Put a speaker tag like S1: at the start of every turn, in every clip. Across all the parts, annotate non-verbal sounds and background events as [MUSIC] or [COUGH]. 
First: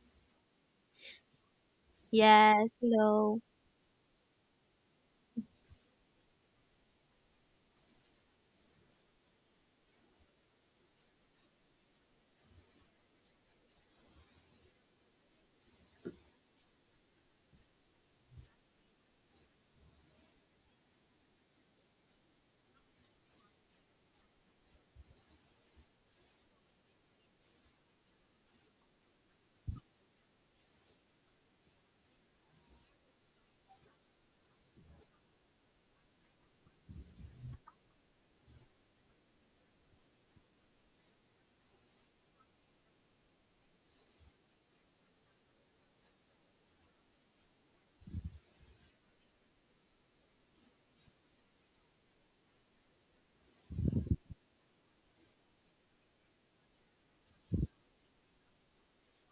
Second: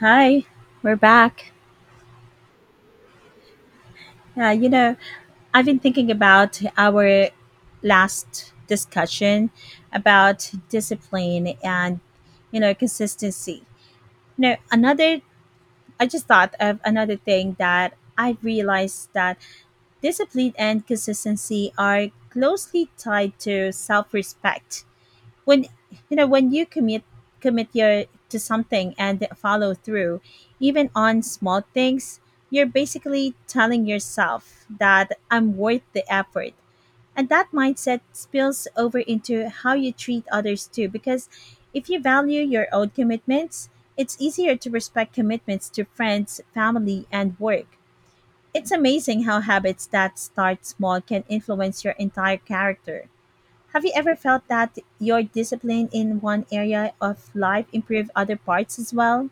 S1: Hi, we're back.
S2: Yes, hello.
S1: Yeah, I've been thinking about our last discussion about discipline and, consistency. You know, another, I just thought of another thing that I realized, that discipline and consistency are closely tied to self respect when when you commit your to something and follow through even on small things. You're basically telling yourself that I'm worth the effort, and that mindset spills over into how you treat others too, because if you value your own commitments, it's easier to respect commitments to friends, family and work. It's amazing how habits that start small can influence your entire character. Have you ever felt that your discipline in one area of life improved other parts as well?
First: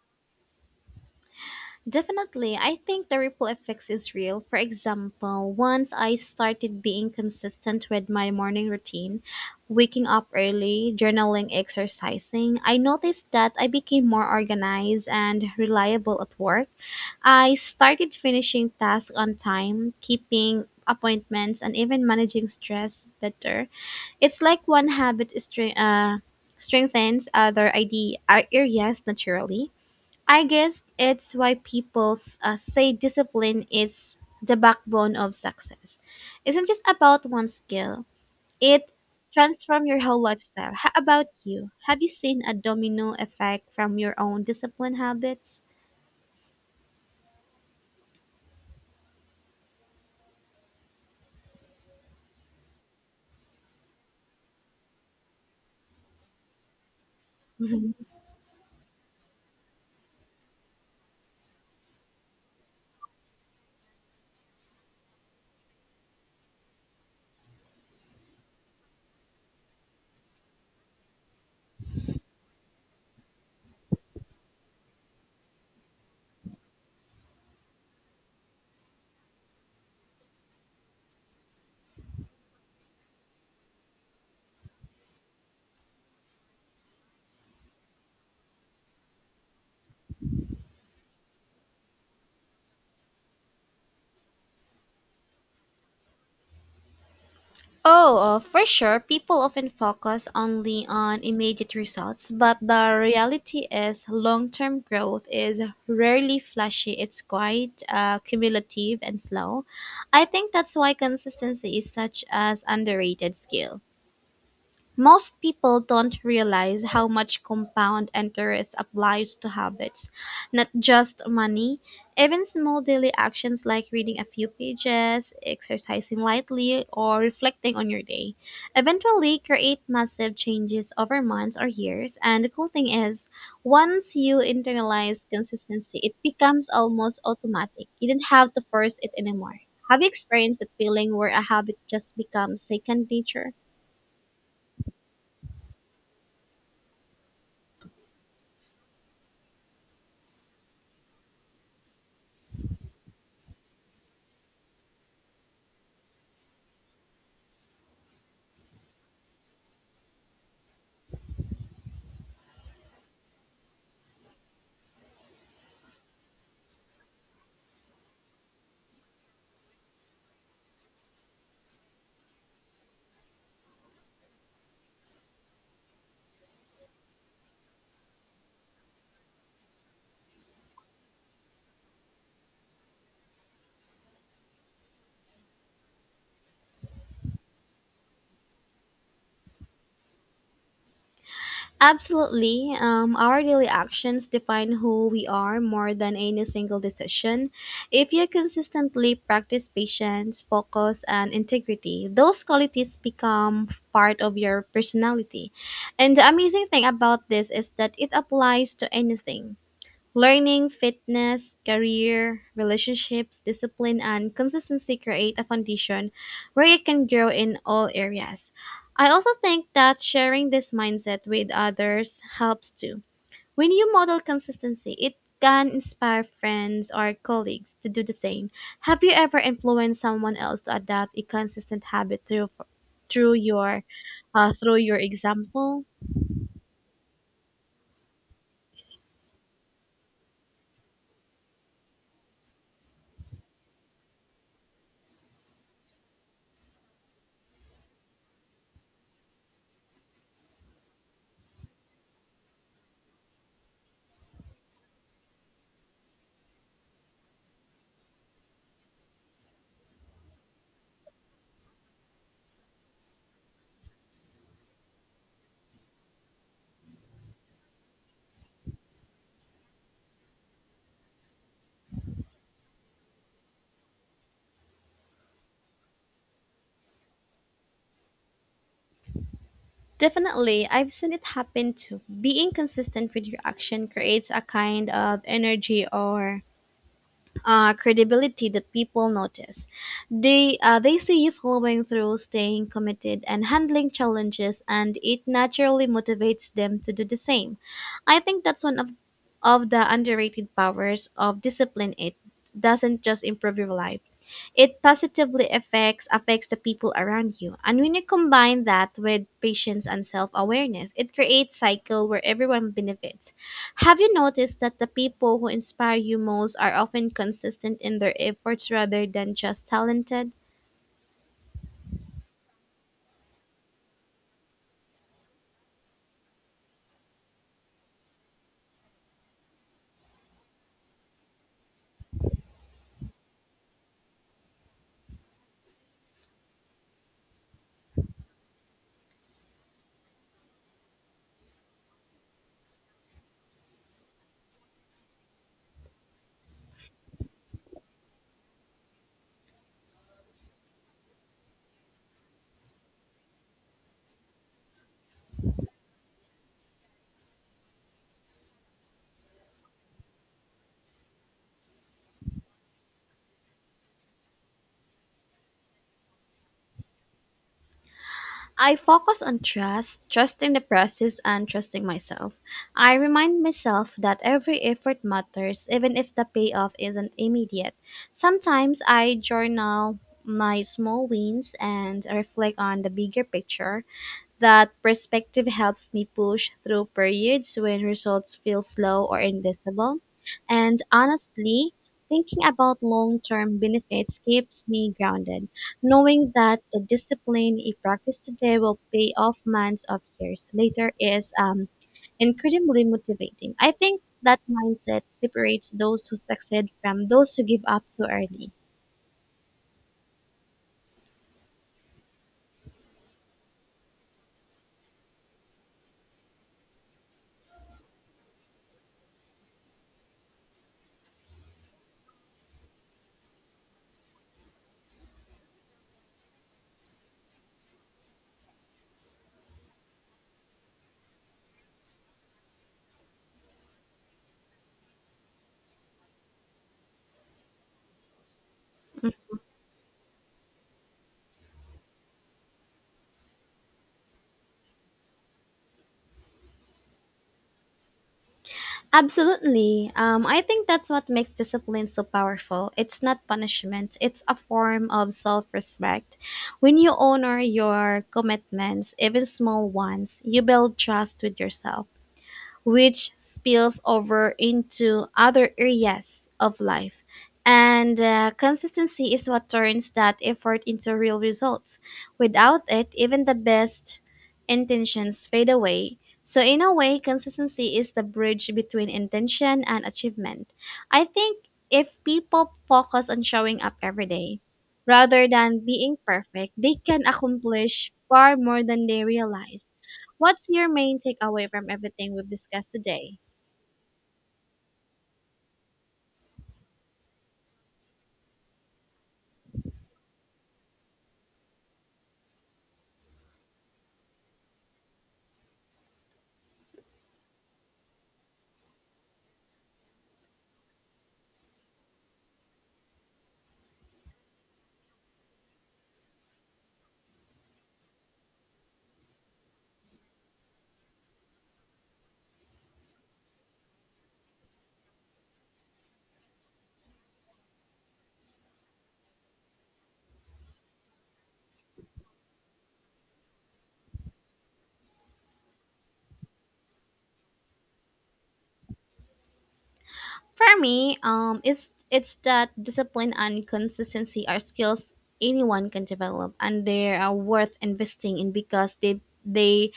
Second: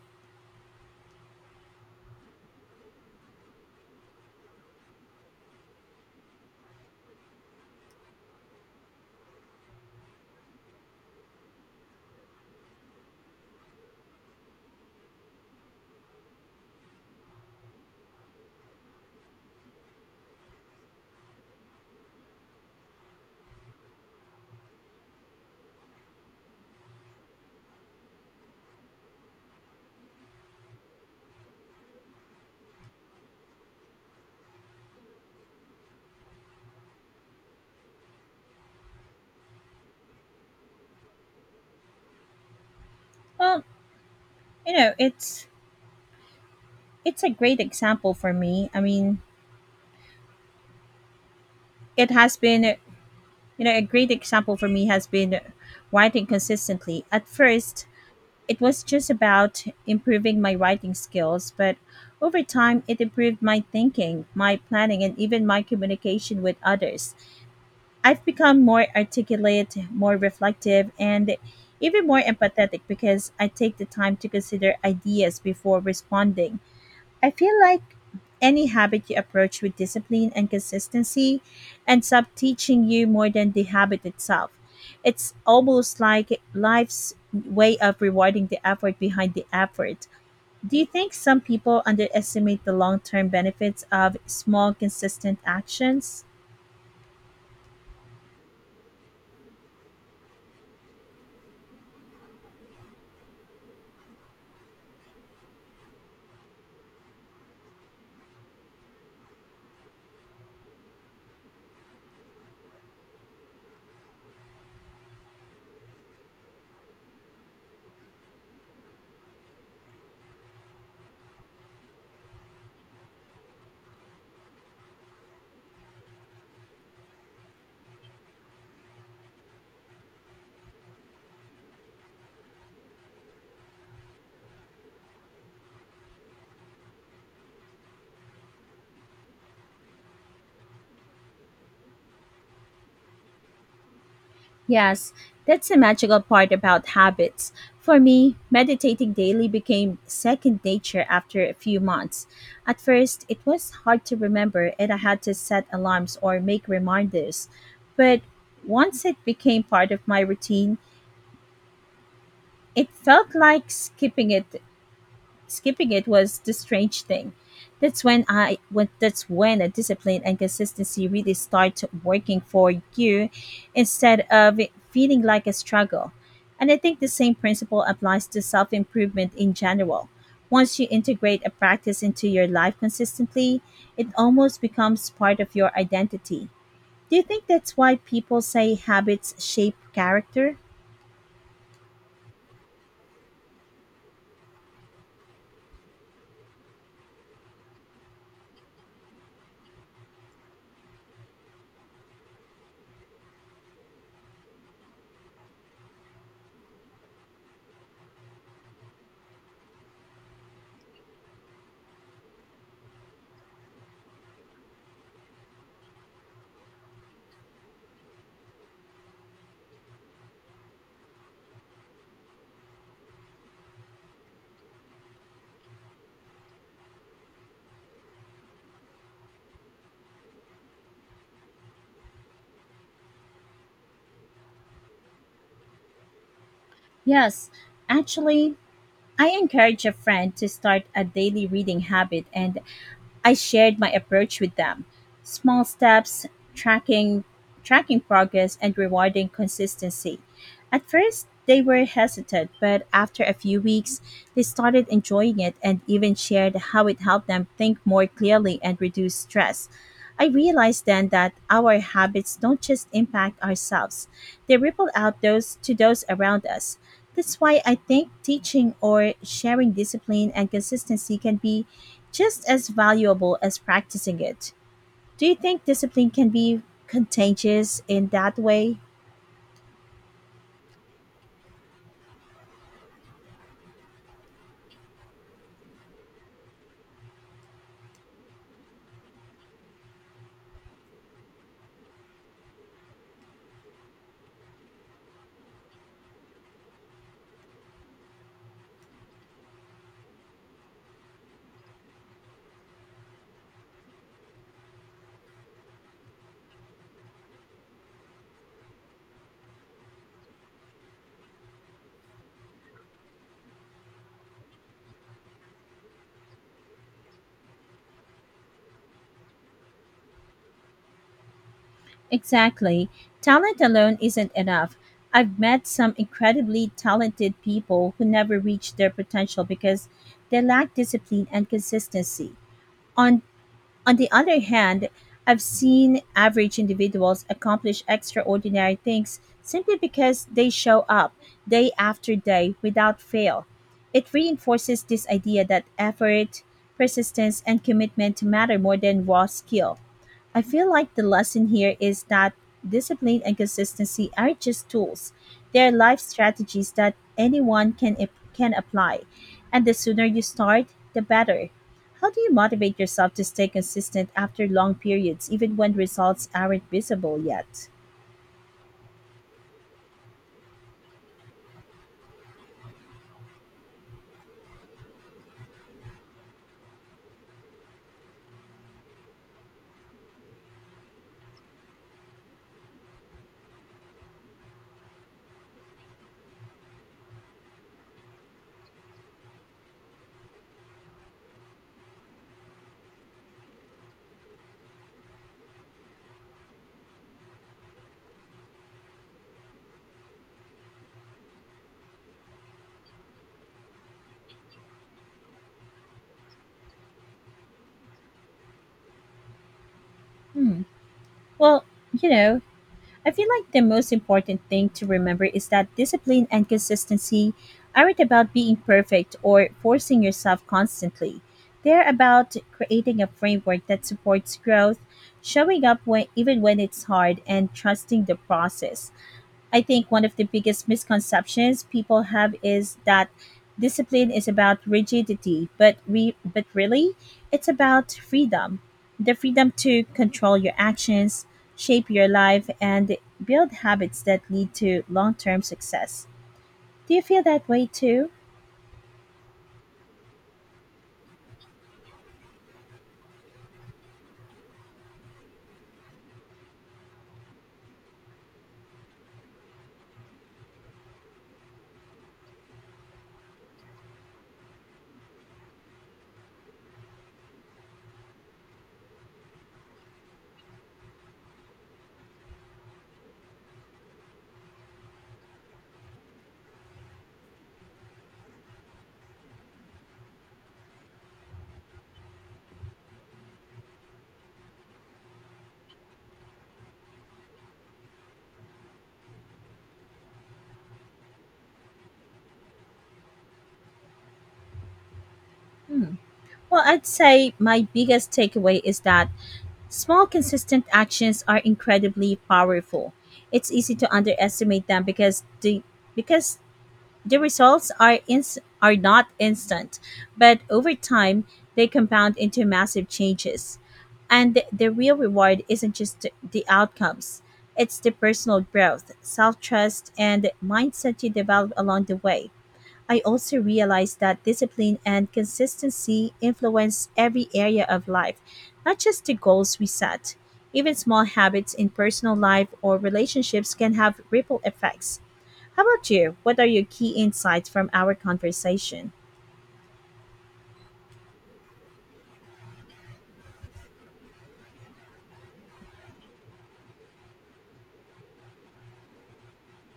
S2: Definitely, I think the ripple effects is real. For example, once I started being consistent with my morning routine, waking up early, journaling, exercising, I noticed that I became more organized and reliable at work. I started finishing tasks on time, keeping appointments, and even managing stress better. It's like one habit strengthens other idea areas naturally. I guess it's why people say discipline is the backbone of success. Isn't just about one skill. It transforms your whole lifestyle. How about you? Have you seen a domino
S1: Well,
S2: effect from your own
S1: you know,
S2: discipline
S1: it's
S2: habits?
S1: it's a great example for me. I mean, it has been a great example for me has been writing consistently. At first,
S2: [LAUGHS]
S1: it was just about improving my writing skills, but over time it improved my thinking, my planning and even my communication with others. I've become more articulate, more reflective, and even more empathetic because I take the time to consider ideas before responding. I feel like any habit you approach with discipline and consistency ends up teaching you more than the habit itself. It's almost like life's way of rewarding the effort behind the effort. Do you think some people underestimate the long term benefits of small, consistent actions?
S2: Oh, for sure, people often focus only on immediate results, but the reality is long term growth is rarely flashy. It's quite cumulative and slow. I think that's why consistency is such an underrated skill. Most people don't realize how much compound interest applies to habits, not just money. Even small daily actions like reading a few pages, exercising lightly, or reflecting on your day eventually create massive changes over months or years. And the cool thing is, once you internalize consistency, it becomes almost automatic. You don't have to force it anymore. Have you experienced the feeling where a habit just becomes second nature?
S1: Yes, that's the magical part about habits. For me, meditating daily became second nature after a few months. At first, it was hard to remember and I had to set alarms or make reminders. But once it became part of my routine, it felt like skipping it. Skipping it was the strange thing. That's when a discipline and consistency really start working for you instead of it feeling like a struggle. And I think the same principle applies to self-improvement in general. Once you integrate a practice into your life consistently, it almost becomes part of your identity. Do you think that's why people say habits shape character?
S2: Absolutely. Our daily actions define who we are more than any single decision. If you consistently practice patience, focus, and integrity, those qualities become part of your personality. And the amazing thing about this is that it applies to anything: learning, fitness, career, relationships, discipline, and consistency create a foundation where you can grow in all areas. I also think that sharing this mindset with others helps too. When you model consistency, it can inspire friends or colleagues to do the same. Have you ever influenced someone else to adopt a consistent habit through your through your example?
S1: Yes, actually, I encourage a friend to start a daily reading habit and I shared my approach with them. Small steps, tracking tracking progress and rewarding consistency. At first, they were hesitant, but after a few weeks, they started enjoying it and even shared how it helped them think more clearly and reduce stress. I realized then that our habits don't just impact ourselves, they ripple out those to those around us. That's why I think teaching or sharing discipline and consistency can be just as valuable as practicing it. Do you think discipline can be contagious in that way?
S2: Definitely, I've seen it happen too. Being consistent with your action creates a kind of energy or credibility that people notice. They see you following through, staying committed, and handling challenges, and it naturally motivates them to do the same. I think that's one of the underrated powers of discipline. It doesn't just improve your life, it positively affects the people around you. And when you combine that with patience and self-awareness, it creates cycle where everyone benefits. Have you noticed that the people who inspire you most are often consistent in their efforts rather than just talented?
S1: Exactly. Talent alone isn't enough. I've met some incredibly talented people who never reached their potential because they lack discipline and consistency. On On the other hand, I've seen average individuals accomplish extraordinary things simply because they show up day after day without fail. It reinforces this idea that effort, persistence, and commitment matter more than raw skill. I feel like the lesson here is that discipline and consistency are just tools. They are life strategies that anyone can apply, and the sooner you start, the better. How do you motivate yourself to stay consistent after long periods, even when results aren't visible yet?
S2: I focus on trust, trusting the process and trusting myself. I remind myself that every effort matters, even if the payoff isn't immediate. Sometimes I journal my small wins and reflect on the bigger picture. That perspective helps me push through periods when results feel slow or invisible. And honestly, thinking about long term benefits keeps me grounded, knowing that the discipline I practice today will pay off months of years later is incredibly motivating. I think that mindset separates those who succeed from those who give up too early.
S1: Hmm. Well, you know, I feel like the most important thing to remember is that discipline and consistency aren't about being perfect or forcing yourself constantly. They're about creating a framework that supports growth, showing up even when it's hard, and trusting the process. I think one of the biggest misconceptions people have is that discipline is about rigidity, but really, it's about freedom. The freedom to control your actions, shape your life and build habits that lead to long-term success. Do you feel that way too?
S2: Absolutely. I think that's what makes discipline so powerful. It's not punishment, it's a form of self respect. When you honor your commitments, even small ones, you build trust with yourself which spills over into other areas of life. And consistency is what turns that effort into real results. Without it, even the best intentions fade away. So, in a way, consistency is the bridge between intention and achievement. I think if people focus on showing up every day rather than being perfect, they can accomplish far more than they realize. What's your main takeaway from everything we've discussed today?
S1: Hmm. Well, I'd say my biggest takeaway is that small, consistent actions are incredibly powerful. It's easy to underestimate them because the results are not instant, but over time they compound into massive changes. And the real reward isn't just the outcomes. It's the personal growth, self-trust, and mindset you develop along the way. I also realized that discipline and consistency influence every area of life, not just the goals we set. Even small habits in personal life or relationships can have ripple effects. How about you? What are your key insights from our conversation?
S2: For me, it's that discipline and consistency are skills anyone can develop, and they are worth investing in because they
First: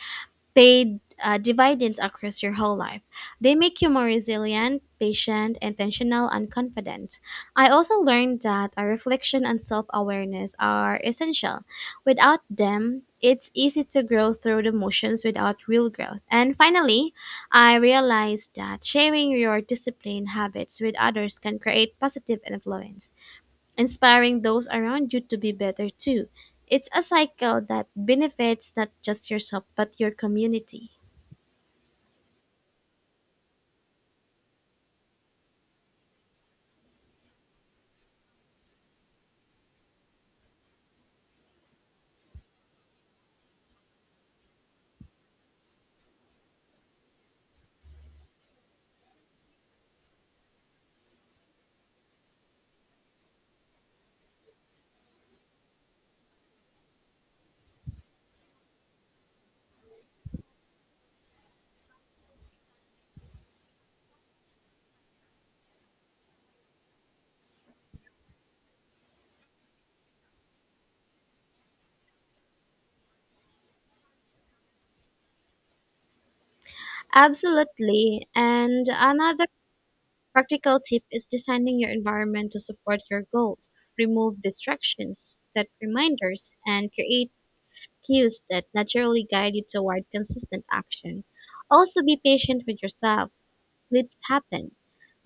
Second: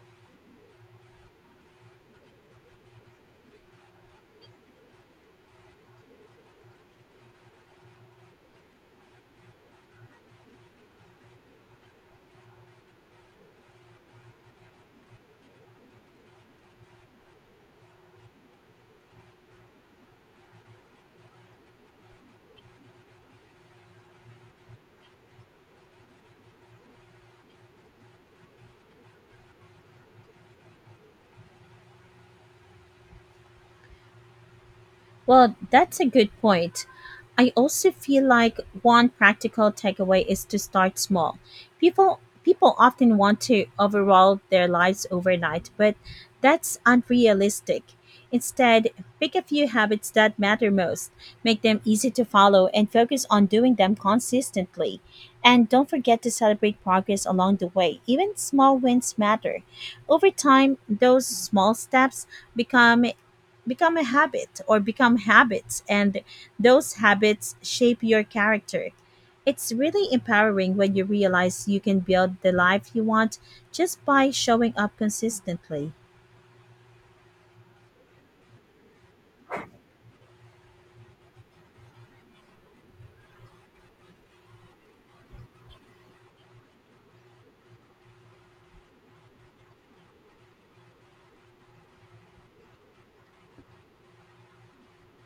S2: paid dividends across your whole life. They make you more resilient, patient, intentional, and confident. I also learned that a reflection and self awareness are essential. Without them, it's easy to grow through the motions without real growth. And finally, I realized that sharing your discipline habits with others can create positive influence. Inspiring those around you to be better too. It's a cycle that benefits not just yourself but your community.
S1: Well, that's a good point. I also feel like one practical takeaway is to start small. People often want to overhaul their lives overnight, but that's unrealistic. Instead, pick a few habits that matter most, make them easy to follow and focus on doing them consistently. And don't forget to celebrate progress along the way. Even small wins matter. Over time, those small steps become become a habit or become habits, and those habits shape your character. It's really empowering when you realize you can build the life you want just by showing up consistently.
S2: Absolutely. And another practical tip is designing your environment to support your goals. Remove distractions, set reminders, and create cues that naturally guide you toward consistent action. Also, be patient with yourself. Slips happen,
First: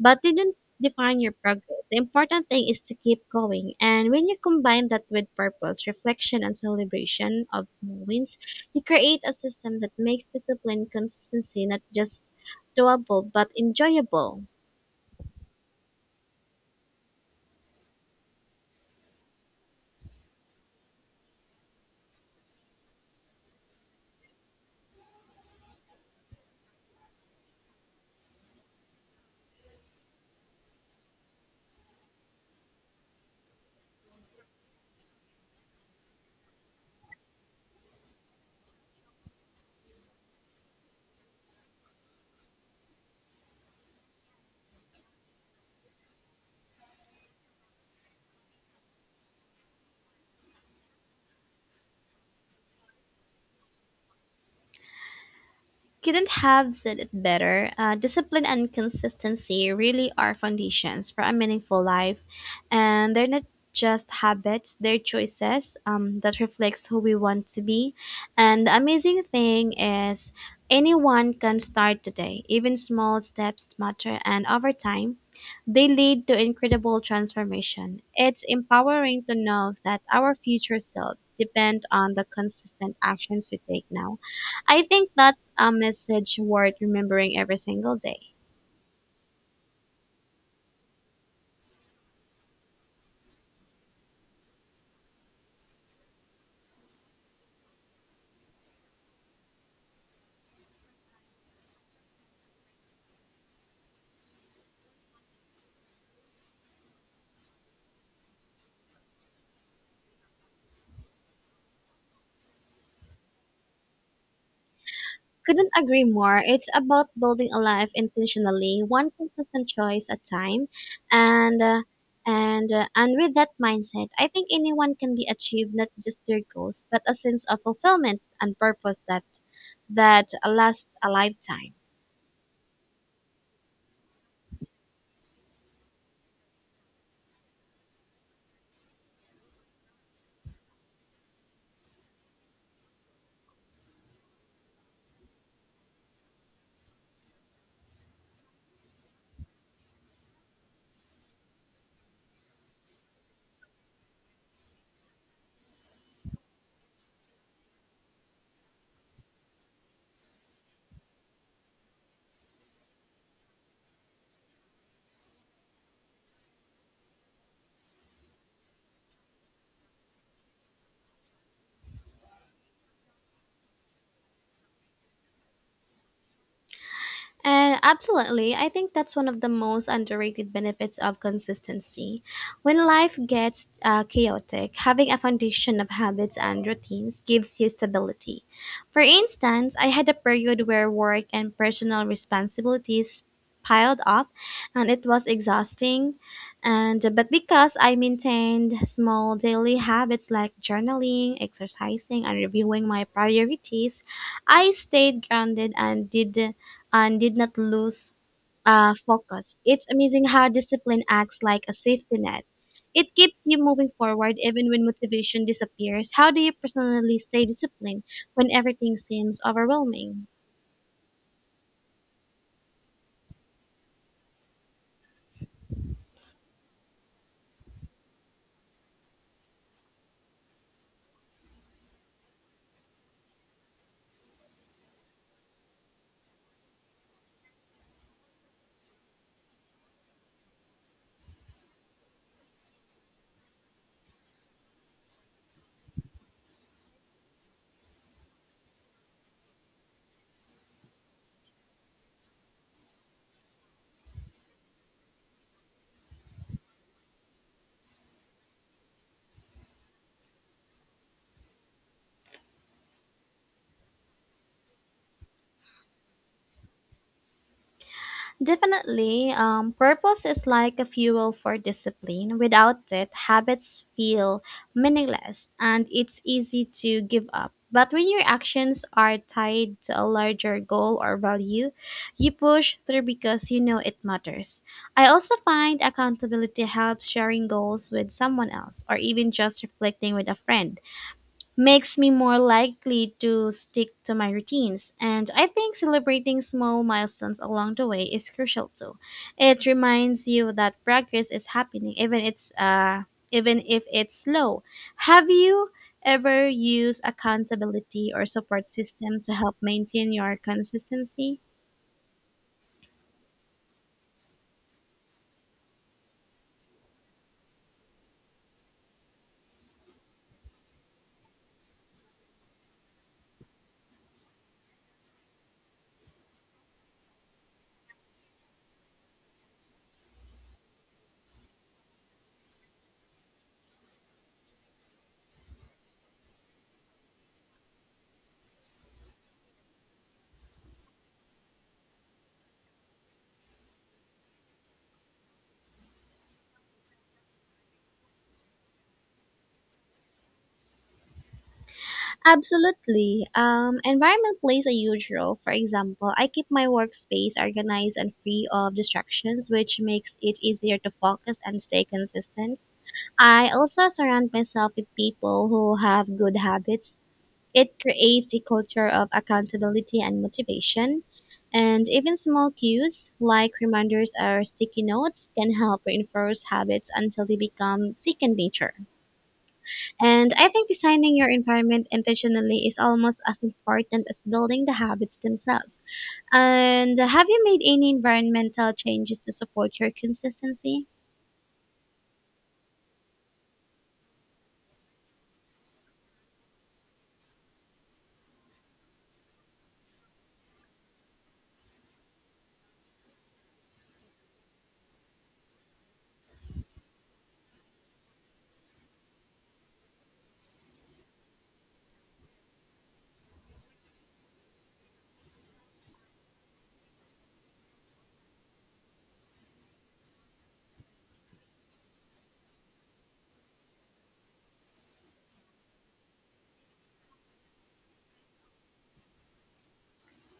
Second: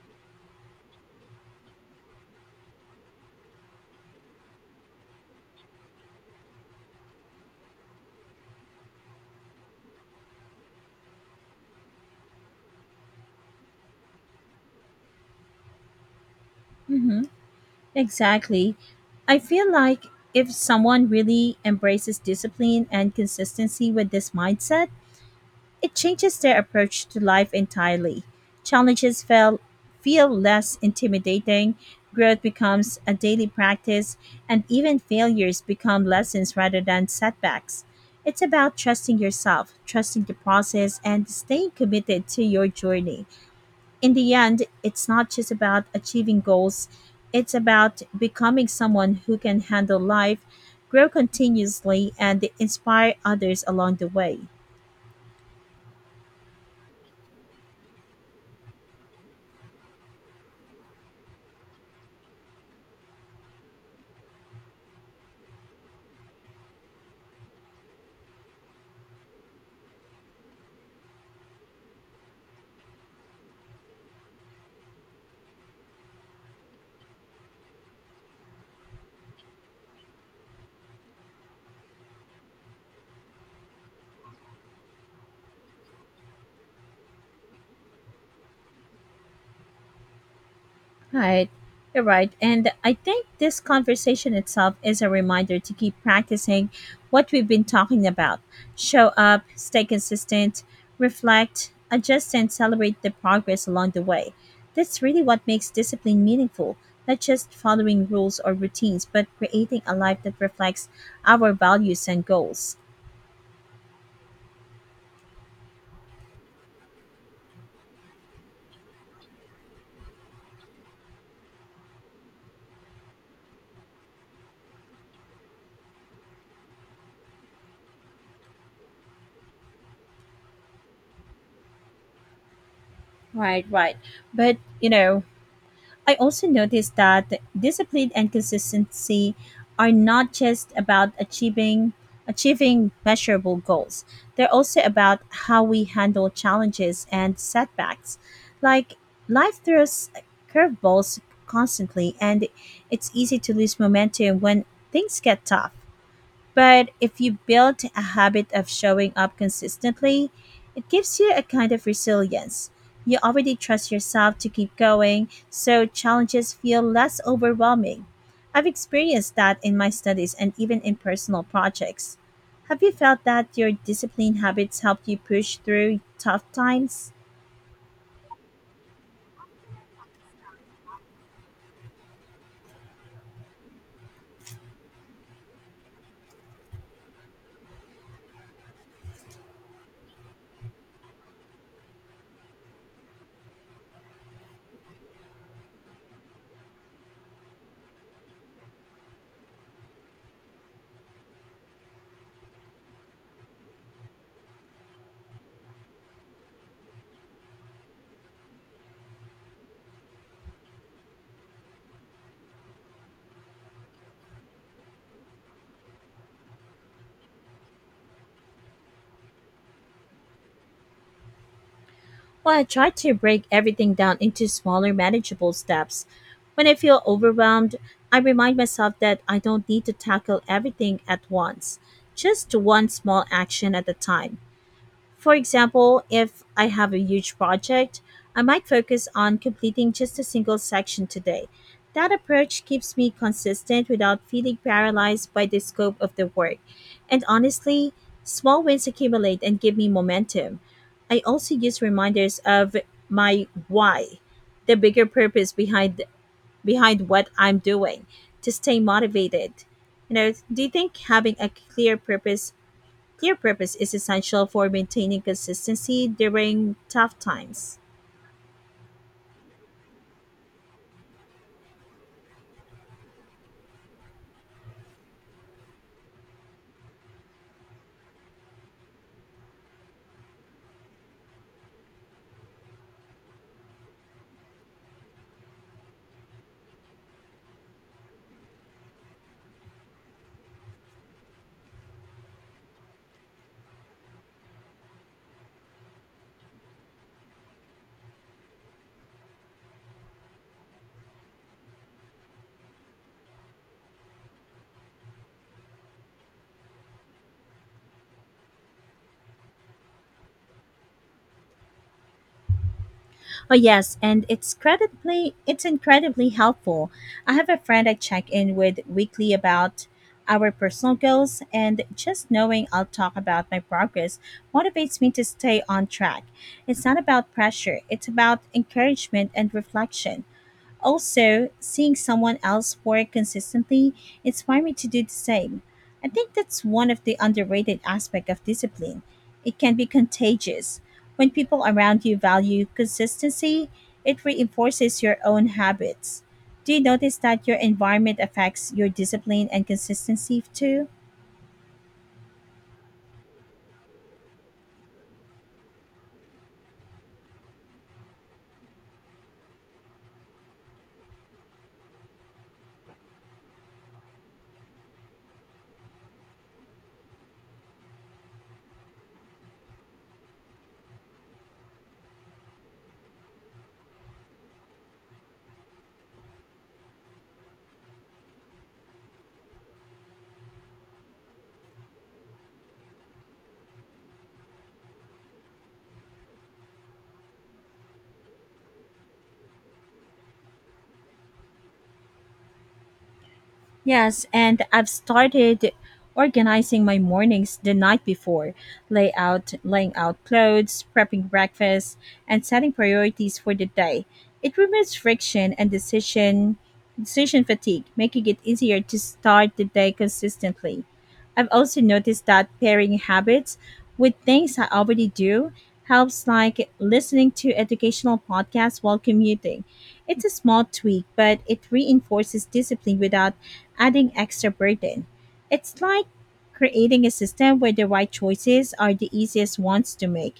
S2: but they don't define your progress. The important thing is to keep going. And when you combine that with purpose, reflection, and celebration of small wins, you create a system that makes discipline consistency not just doable but enjoyable.
S1: Mm-hmm. Exactly. I feel like if someone really embraces discipline and consistency with this mindset, it changes their approach to life entirely. Challenges feel less intimidating, growth becomes a daily practice, and even failures become lessons rather than setbacks. It's about trusting yourself, trusting the process, and staying committed to your journey. In the end, it's not just about achieving goals, it's about becoming someone who can handle life, grow continuously, and inspire others along the way.
S2: Couldn't have said it better. Discipline and consistency really are foundations for a meaningful life, and they're not just habits; they're choices that reflects who we want to be. And the amazing thing is, anyone can start today. Even small steps matter, and over time, they lead to incredible transformation. It's empowering to know that our future selves depend on the consistent actions we take now. I think that's a message worth remembering every single day.
S1: Right. You're right. And I think this conversation itself is a reminder to keep practicing what we've been talking about. Show up, stay consistent, reflect, adjust, and celebrate the progress along the way. That's really what makes discipline meaningful, not just following rules or routines, but creating a life that reflects our values and goals.
S2: Couldn't agree more. It's about building a life intentionally, one consistent choice at a time, and uh, and with that mindset, I think anyone can be achieved not just their goals, but a sense of fulfillment and purpose that lasts a lifetime.
S1: Right, right. But, I also noticed that discipline and consistency are not just about achieving measurable goals. They're also about how we handle challenges and setbacks. Like life throws curveballs constantly, and it's easy to lose momentum when things get tough. But if you build a habit of showing up consistently, it gives you a kind of resilience. You already trust yourself to keep going, so challenges feel less overwhelming. I've experienced that in my studies and even in personal projects. Have you felt that your discipline habits helped you push through tough times?
S2: And absolutely, I think that's one of the most underrated benefits of consistency. When life gets chaotic, having a foundation of habits and routines gives you stability. For instance, I had a period where work and personal responsibilities piled up and it was exhausting, and but because I maintained small daily habits like journaling, exercising and reviewing my priorities, I stayed grounded and did not lose focus. It's amazing how discipline acts like a safety net. It keeps you moving forward even when motivation disappears. How do you personally stay disciplined when everything seems overwhelming?
S1: Well, I try to break everything down into smaller, manageable steps. When I feel overwhelmed, I remind myself that I don't need to tackle everything at once, just one small action at a time. For example, if I have a huge project, I might focus on completing just a single section today. That approach keeps me consistent without feeling paralyzed by the scope of the work. And honestly, small wins accumulate and give me momentum. I also use reminders of my why, the bigger purpose behind what I'm doing, to stay motivated. Do you think having a clear purpose is essential for maintaining consistency during tough times?
S2: Definitely, purpose is like a fuel for discipline. Without it, habits feel meaningless and it's easy to give up. But when your actions are tied to a larger goal or value, you push through because you know it matters. I also find accountability helps sharing goals with someone else or even just reflecting with a friend makes me more likely to stick to my routines. And I think celebrating small milestones along the way is crucial too. It reminds you that progress is happening, even if it's slow. Have you ever used accountability or support system to help maintain your consistency?
S1: Oh yes, and it's incredibly helpful. I have a friend I check in with weekly about our personal goals, and just knowing I'll talk about my progress motivates me to stay on track. It's not about pressure, it's about encouragement and reflection. Also, seeing someone else work consistently inspired me to do the same. I think that's one of the underrated aspects of discipline. It can be contagious. When people around you value consistency, it reinforces your own habits. Do you notice that your environment affects your discipline and consistency too?
S2: Absolutely. Environment plays a huge role. For example, I keep my workspace organized and free of distractions, which makes it easier to focus and stay consistent. I also surround myself with people who have good habits. It creates a culture of accountability and motivation. And even small cues like reminders or sticky notes can help reinforce habits until they become second nature. And I think designing your environment intentionally is almost as important as building the habits themselves. And have you made any environmental changes to support your consistency?
S1: Yes, and I've started organizing my mornings the night before, laying out clothes, prepping breakfast, and setting priorities for the day. It removes friction and decision fatigue, making it easier to start the day consistently. I've also noticed that pairing habits with things I already do helps, like listening to educational podcasts while commuting. It's a small tweak, but it reinforces discipline without adding extra burden. It's like creating a system where the right choices are the easiest ones to make.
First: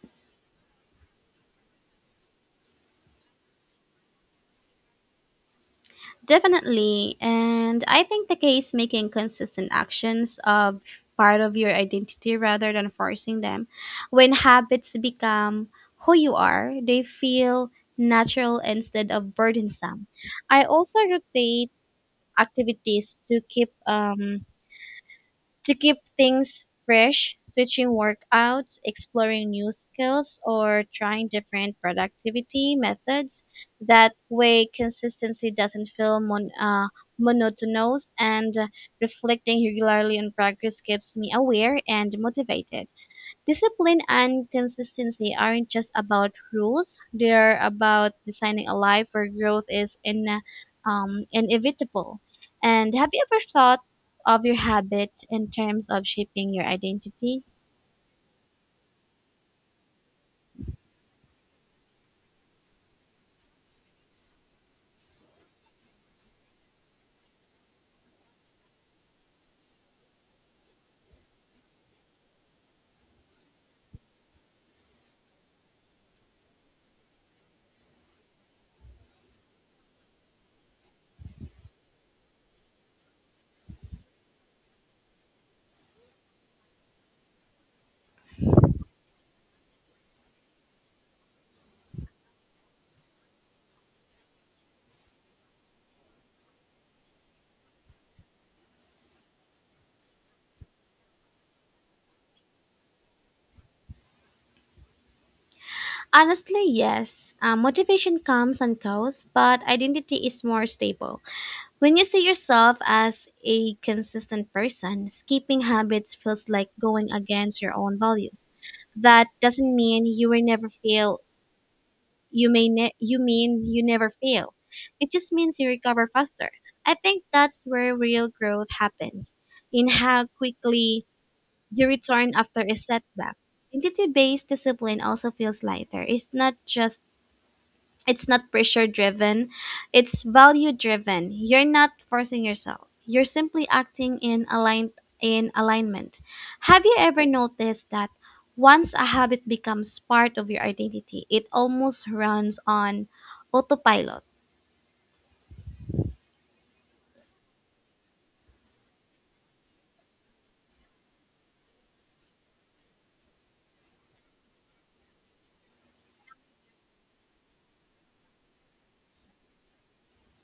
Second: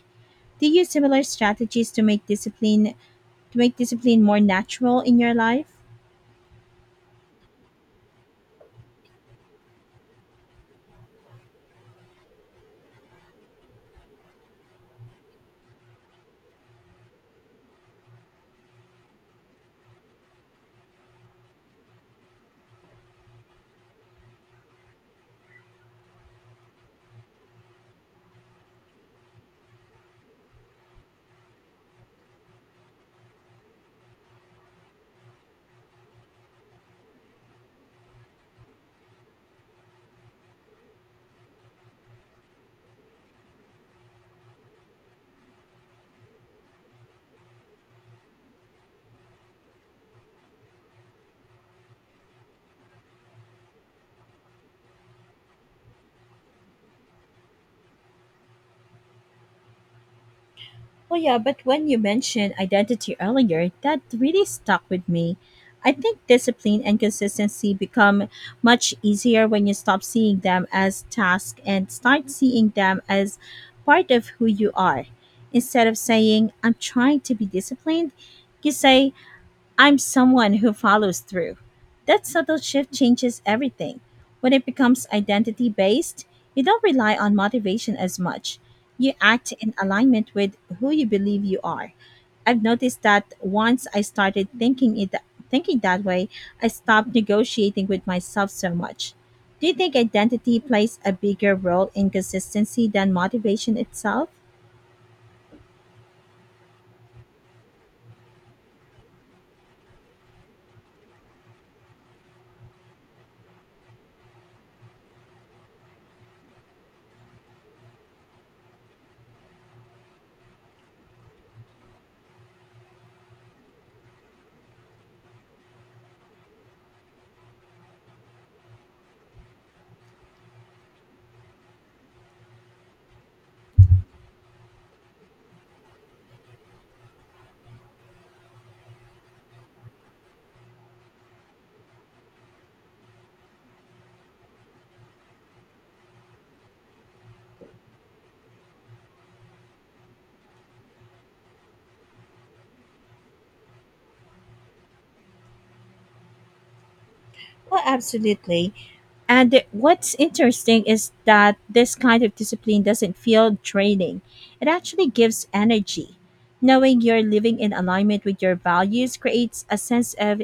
S1: Do you use similar strategies to make discipline more natural in your life?
S2: Definitely. And I think the key is making consistent actions of part of your identity rather than forcing them. When habits become who you are, they feel natural instead of burdensome. I also rotate activities to keep things fresh, switching workouts, exploring new skills, or trying different productivity methods. That way, consistency doesn't feel monotonous, and reflecting regularly on progress keeps me aware and motivated. Discipline and consistency aren't just about rules. They're about designing a life where growth is inevitable. And have you ever thought of your habit in terms of shaping your identity?
S1: Well, yeah, but when you mentioned identity earlier, that really stuck with me. I think discipline and consistency become much easier when you stop seeing them as tasks and start seeing them as part of who you are. Instead of saying, I'm trying to be disciplined, you say, I'm someone who follows through. That subtle shift changes everything. When it becomes identity based, you don't rely on motivation as much. You act in alignment with who you believe you are. I've noticed that once I started thinking that way, I stopped negotiating with myself so much. Do you think identity plays a bigger role in consistency than motivation itself?
S2: Honestly, yes. Motivation comes and goes, but identity is more stable. When you see yourself as a consistent person, skipping habits feels like going against your own values. That doesn't mean you will never feel. You mean you never fail. It just means you recover faster. I think that's where real growth happens, in how quickly you return after a setback. Entity based discipline also feels lighter. It's not just, it's not pressure driven, it's value driven. You're not forcing yourself. You're simply acting in alignment. Have you ever noticed that once a habit becomes part of your identity, it almost runs on autopilot?
S1: Oh, absolutely. What's interesting is that this kind of discipline doesn't feel draining. It actually gives energy. Knowing you're living in alignment with your values creates a sense of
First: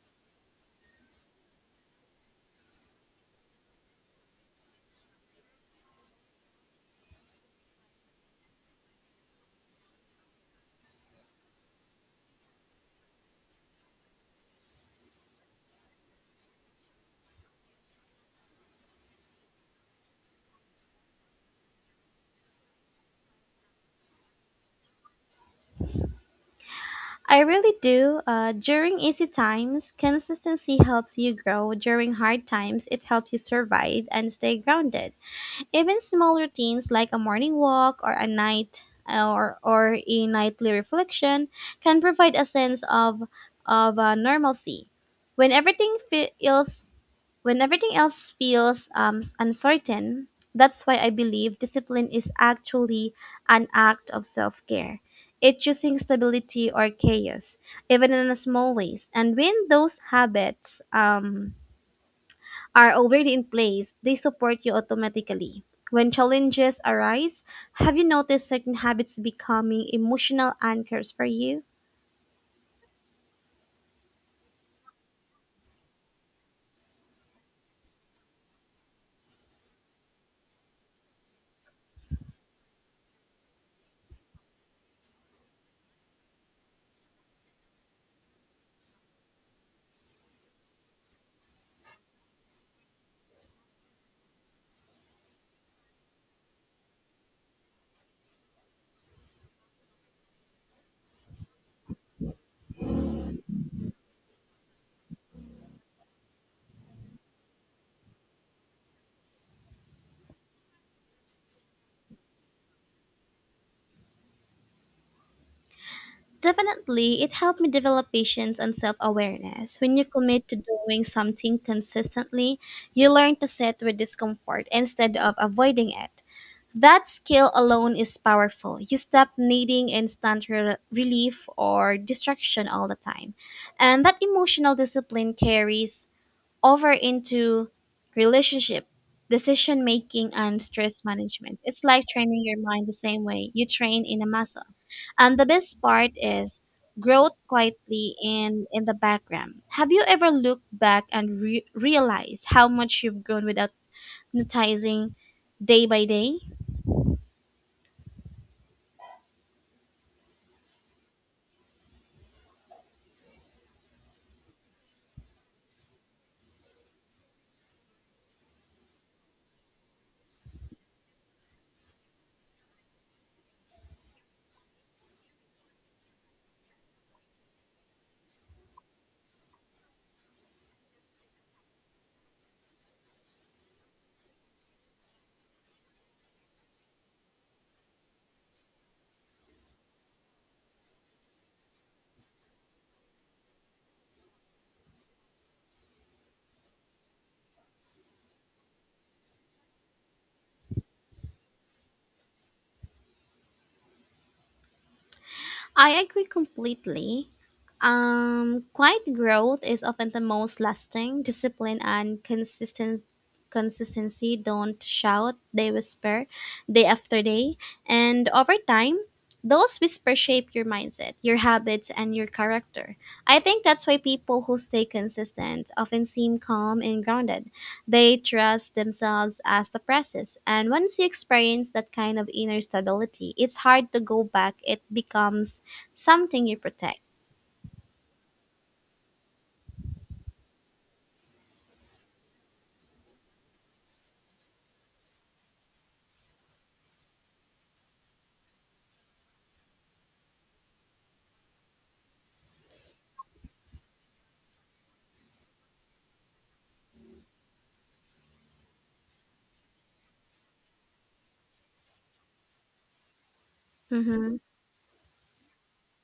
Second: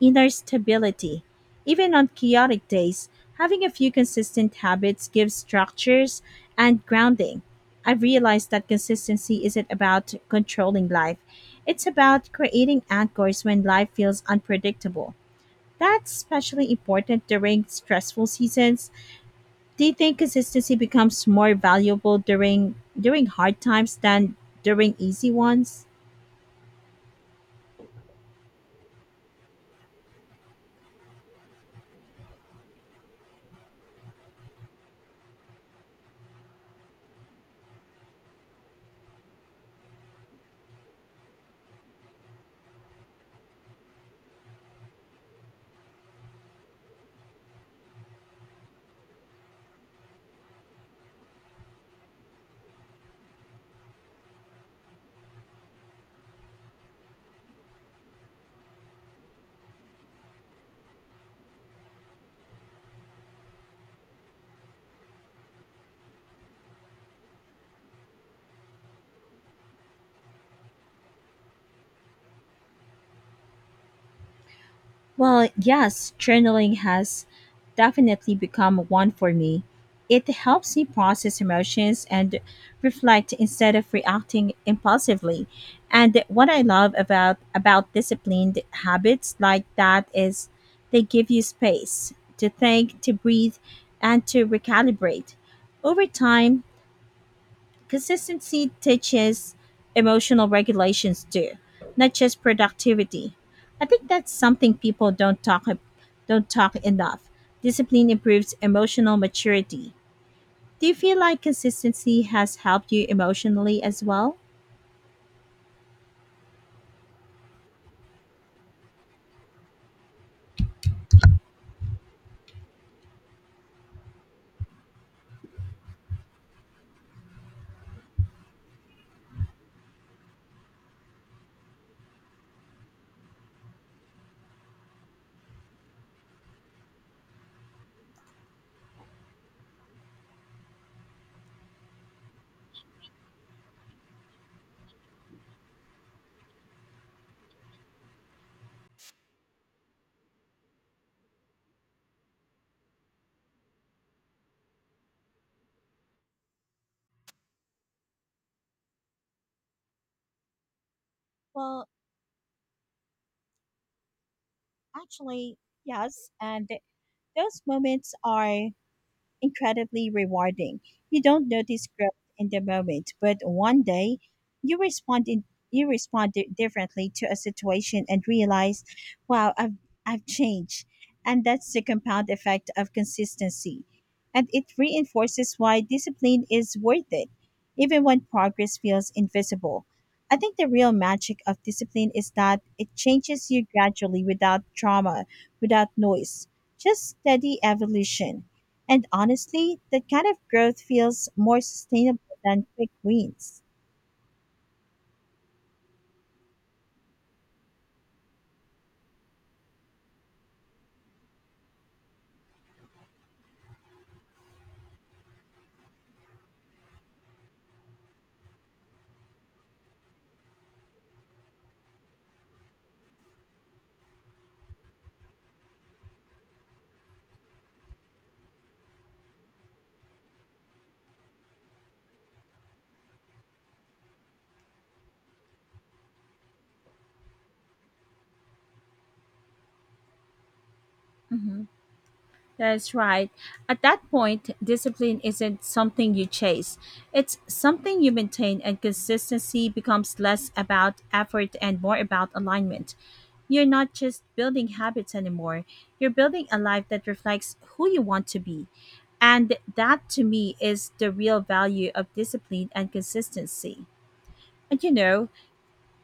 S1: inner stability. Even on chaotic days, having a few consistent habits gives structures and grounding. I've realized that consistency isn't about controlling life. It's about creating anchors when life feels unpredictable. That's especially important during stressful seasons. Do you think consistency becomes more valuable during hard times than during easy ones?
S2: I really do. During easy times, consistency helps you grow. During hard times, it helps you survive and stay grounded. Even small routines like a morning walk or a nightly reflection can provide a sense of normalcy. When everything feels when everything else feels uncertain, that's why I believe discipline is actually an act of self-care. It's choosing stability or chaos, even in a small ways. And when those habits are already in place, they support you automatically. When challenges arise, have you noticed certain habits becoming emotional anchors for you?
S1: Well, yes, journaling has definitely become one for me. It helps me process emotions and reflect instead of reacting impulsively. And what I love about disciplined habits like that is they give you space to think, to breathe, and to recalibrate. Over time, consistency teaches emotional regulations too, not just productivity. I think that's something people don't talk enough. Discipline improves emotional maturity. Do you feel like consistency has helped you emotionally as well?
S2: Definitely, it helped me develop patience and self awareness. When you commit to doing something consistently, you learn to sit with discomfort instead of avoiding it. That skill alone is powerful. You stop needing relief or distraction all the time. And that emotional discipline carries over into relationship, decision making, and stress management. It's like training your mind the same way you train in a muscle. And the best part is growth quietly in the background. Have you ever looked back and realized how much you've grown without noticing day by day?
S1: Well, actually, yes. And those moments are incredibly rewarding. You don't notice growth in the moment, but one day you respond in, you respond differently to a situation and realize, wow, I've changed. And that's the compound effect of consistency. And it reinforces why discipline is worth it, even when progress feels invisible. I think the real magic of discipline is that it changes you gradually without drama, without noise, just steady evolution. And honestly, that kind of growth feels more sustainable than quick wins.
S2: I agree completely. Quiet growth is often the most lasting. Discipline and consistent consistency don't shout, they whisper day after day. And over time, those whispers shape your mindset, your habits, and your character. I think that's why people who stay consistent often seem calm and grounded. They trust themselves as the process. And once you experience that kind of inner stability, it's hard to go back. It becomes something you protect.
S1: Mhm. That's right. At that point, discipline isn't something you chase, it's something you maintain, and consistency becomes less about effort and more about alignment. You're not just building habits anymore, you're building a life that reflects who you want to be. And that to me is the real value of discipline and consistency.
S2: Mm-hmm.
S1: And you know,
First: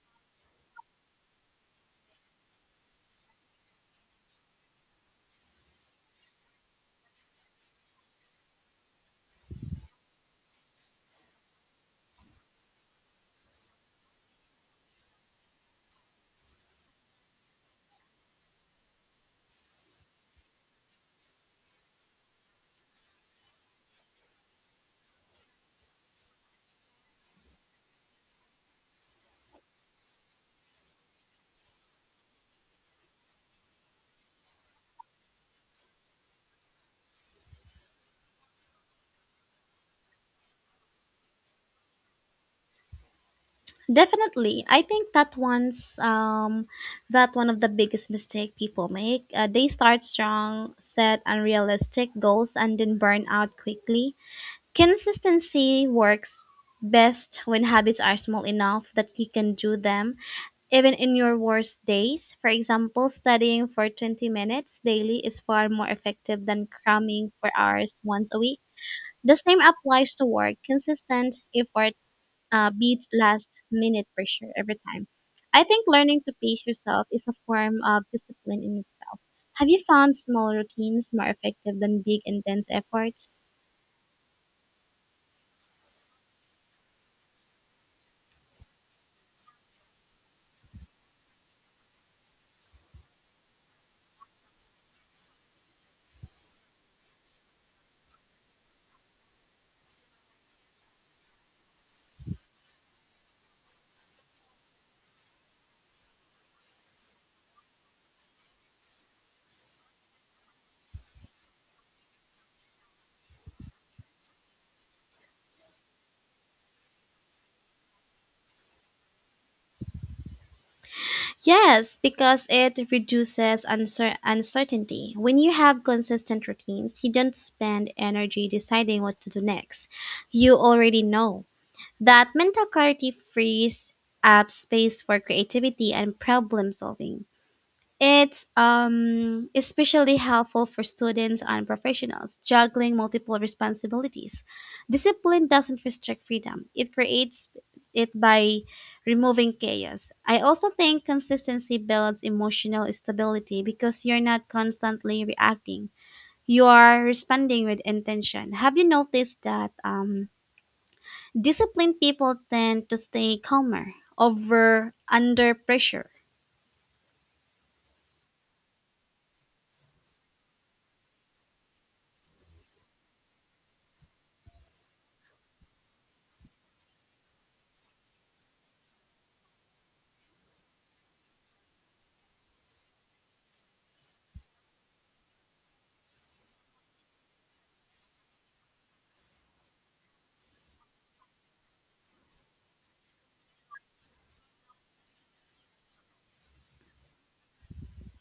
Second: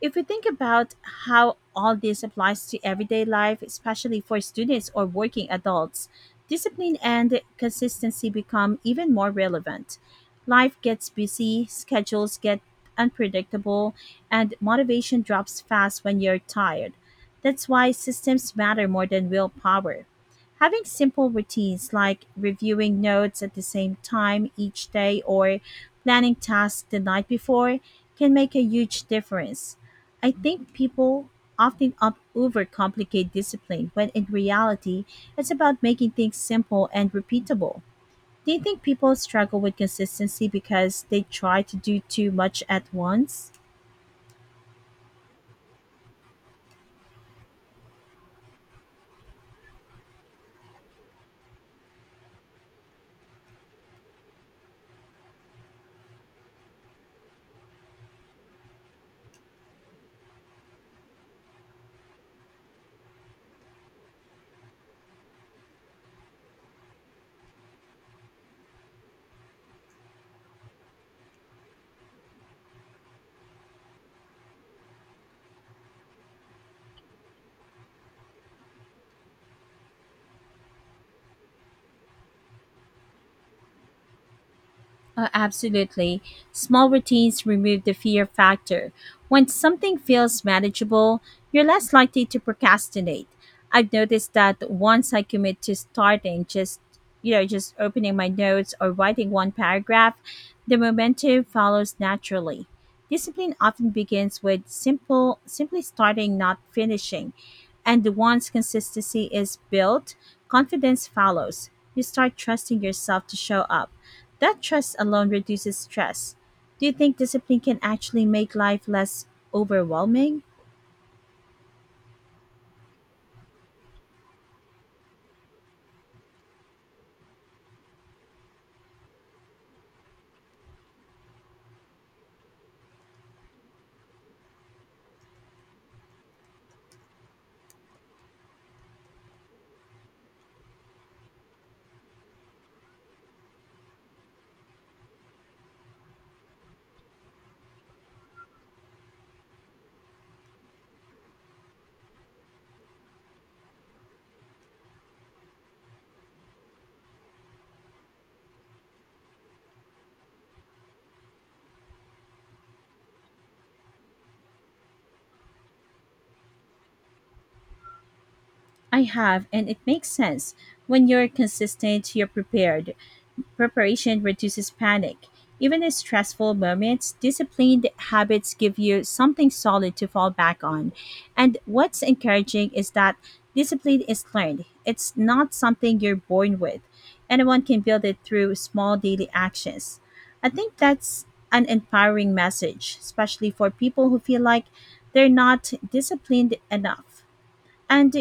S1: if we think about how all this applies to everyday life, especially for students or working adults, discipline and consistency become even more relevant. Life gets busy, schedules get unpredictable, and motivation drops fast when you're tired. That's why systems matter more than willpower. Having simple routines like reviewing notes at the same time each day or planning tasks the night before can make a huge difference. I think people often up overcomplicate discipline when in reality it's about making things simple and repeatable. Do you think people struggle with consistency because they try to do too much at once?
S2: Definitely, I think that one of the biggest mistake people make. They start strong, set unrealistic goals, and then burn out quickly. Consistency works best when habits are small enough that you can do them even in your worst days. For example, studying for 20 minutes daily is far more effective than cramming for hours once a week. The same applies to work. Consistent effort beat last minute pressure every time. I think learning to pace yourself is a form of discipline. And have you found small routines more effective than big intense efforts?
S1: Absolutely. Small routines remove the fear factor. When something feels manageable, you're less likely to procrastinate. I've noticed that once I commit to starting, just opening my notes or writing one paragraph, the momentum follows naturally. Discipline often begins with simple simply starting, not finishing. And once consistency is built, confidence follows. You start trusting yourself to show up. That trust alone reduces stress. Do you think discipline can actually make life less overwhelming?
S2: Yes, because it reduces uncertainty. When you have consistent routines, you don't spend energy deciding what to do next. You already know. That mental clarity frees up space for creativity and problem solving. It's especially helpful for students and professionals juggling multiple responsibilities. Discipline doesn't restrict freedom, it creates it by removing chaos. I also think consistency builds emotional stability because you're not constantly reacting, you are responding with intention. Have you noticed that disciplined people tend to stay calmer over under pressure?
S1: I have, and it makes sense. When you're consistent, you're prepared. Preparation reduces panic. Even in stressful moments, disciplined habits give you something solid to fall back on. And what's encouraging is that discipline is learned, it's not something you're born with. Anyone can build it through small daily actions. I think that's an empowering message, especially for people who feel like they're not disciplined enough. And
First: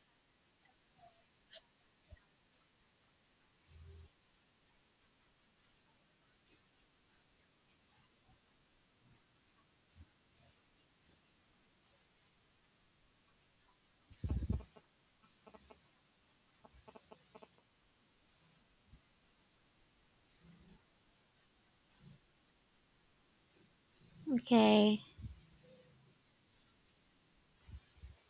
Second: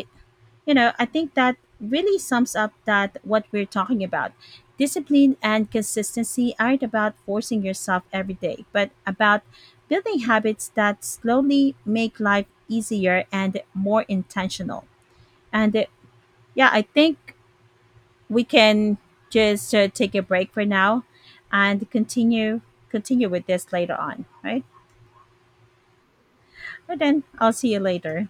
S1: you know, I think that really sums up that what we're talking about. Discipline and consistency aren't about forcing yourself every day, but about building habits that slowly make life easier and more intentional. And yeah, I think we can just take a break for now and continue with this later on, right?
S2: Okay.
S1: But then I'll see you later.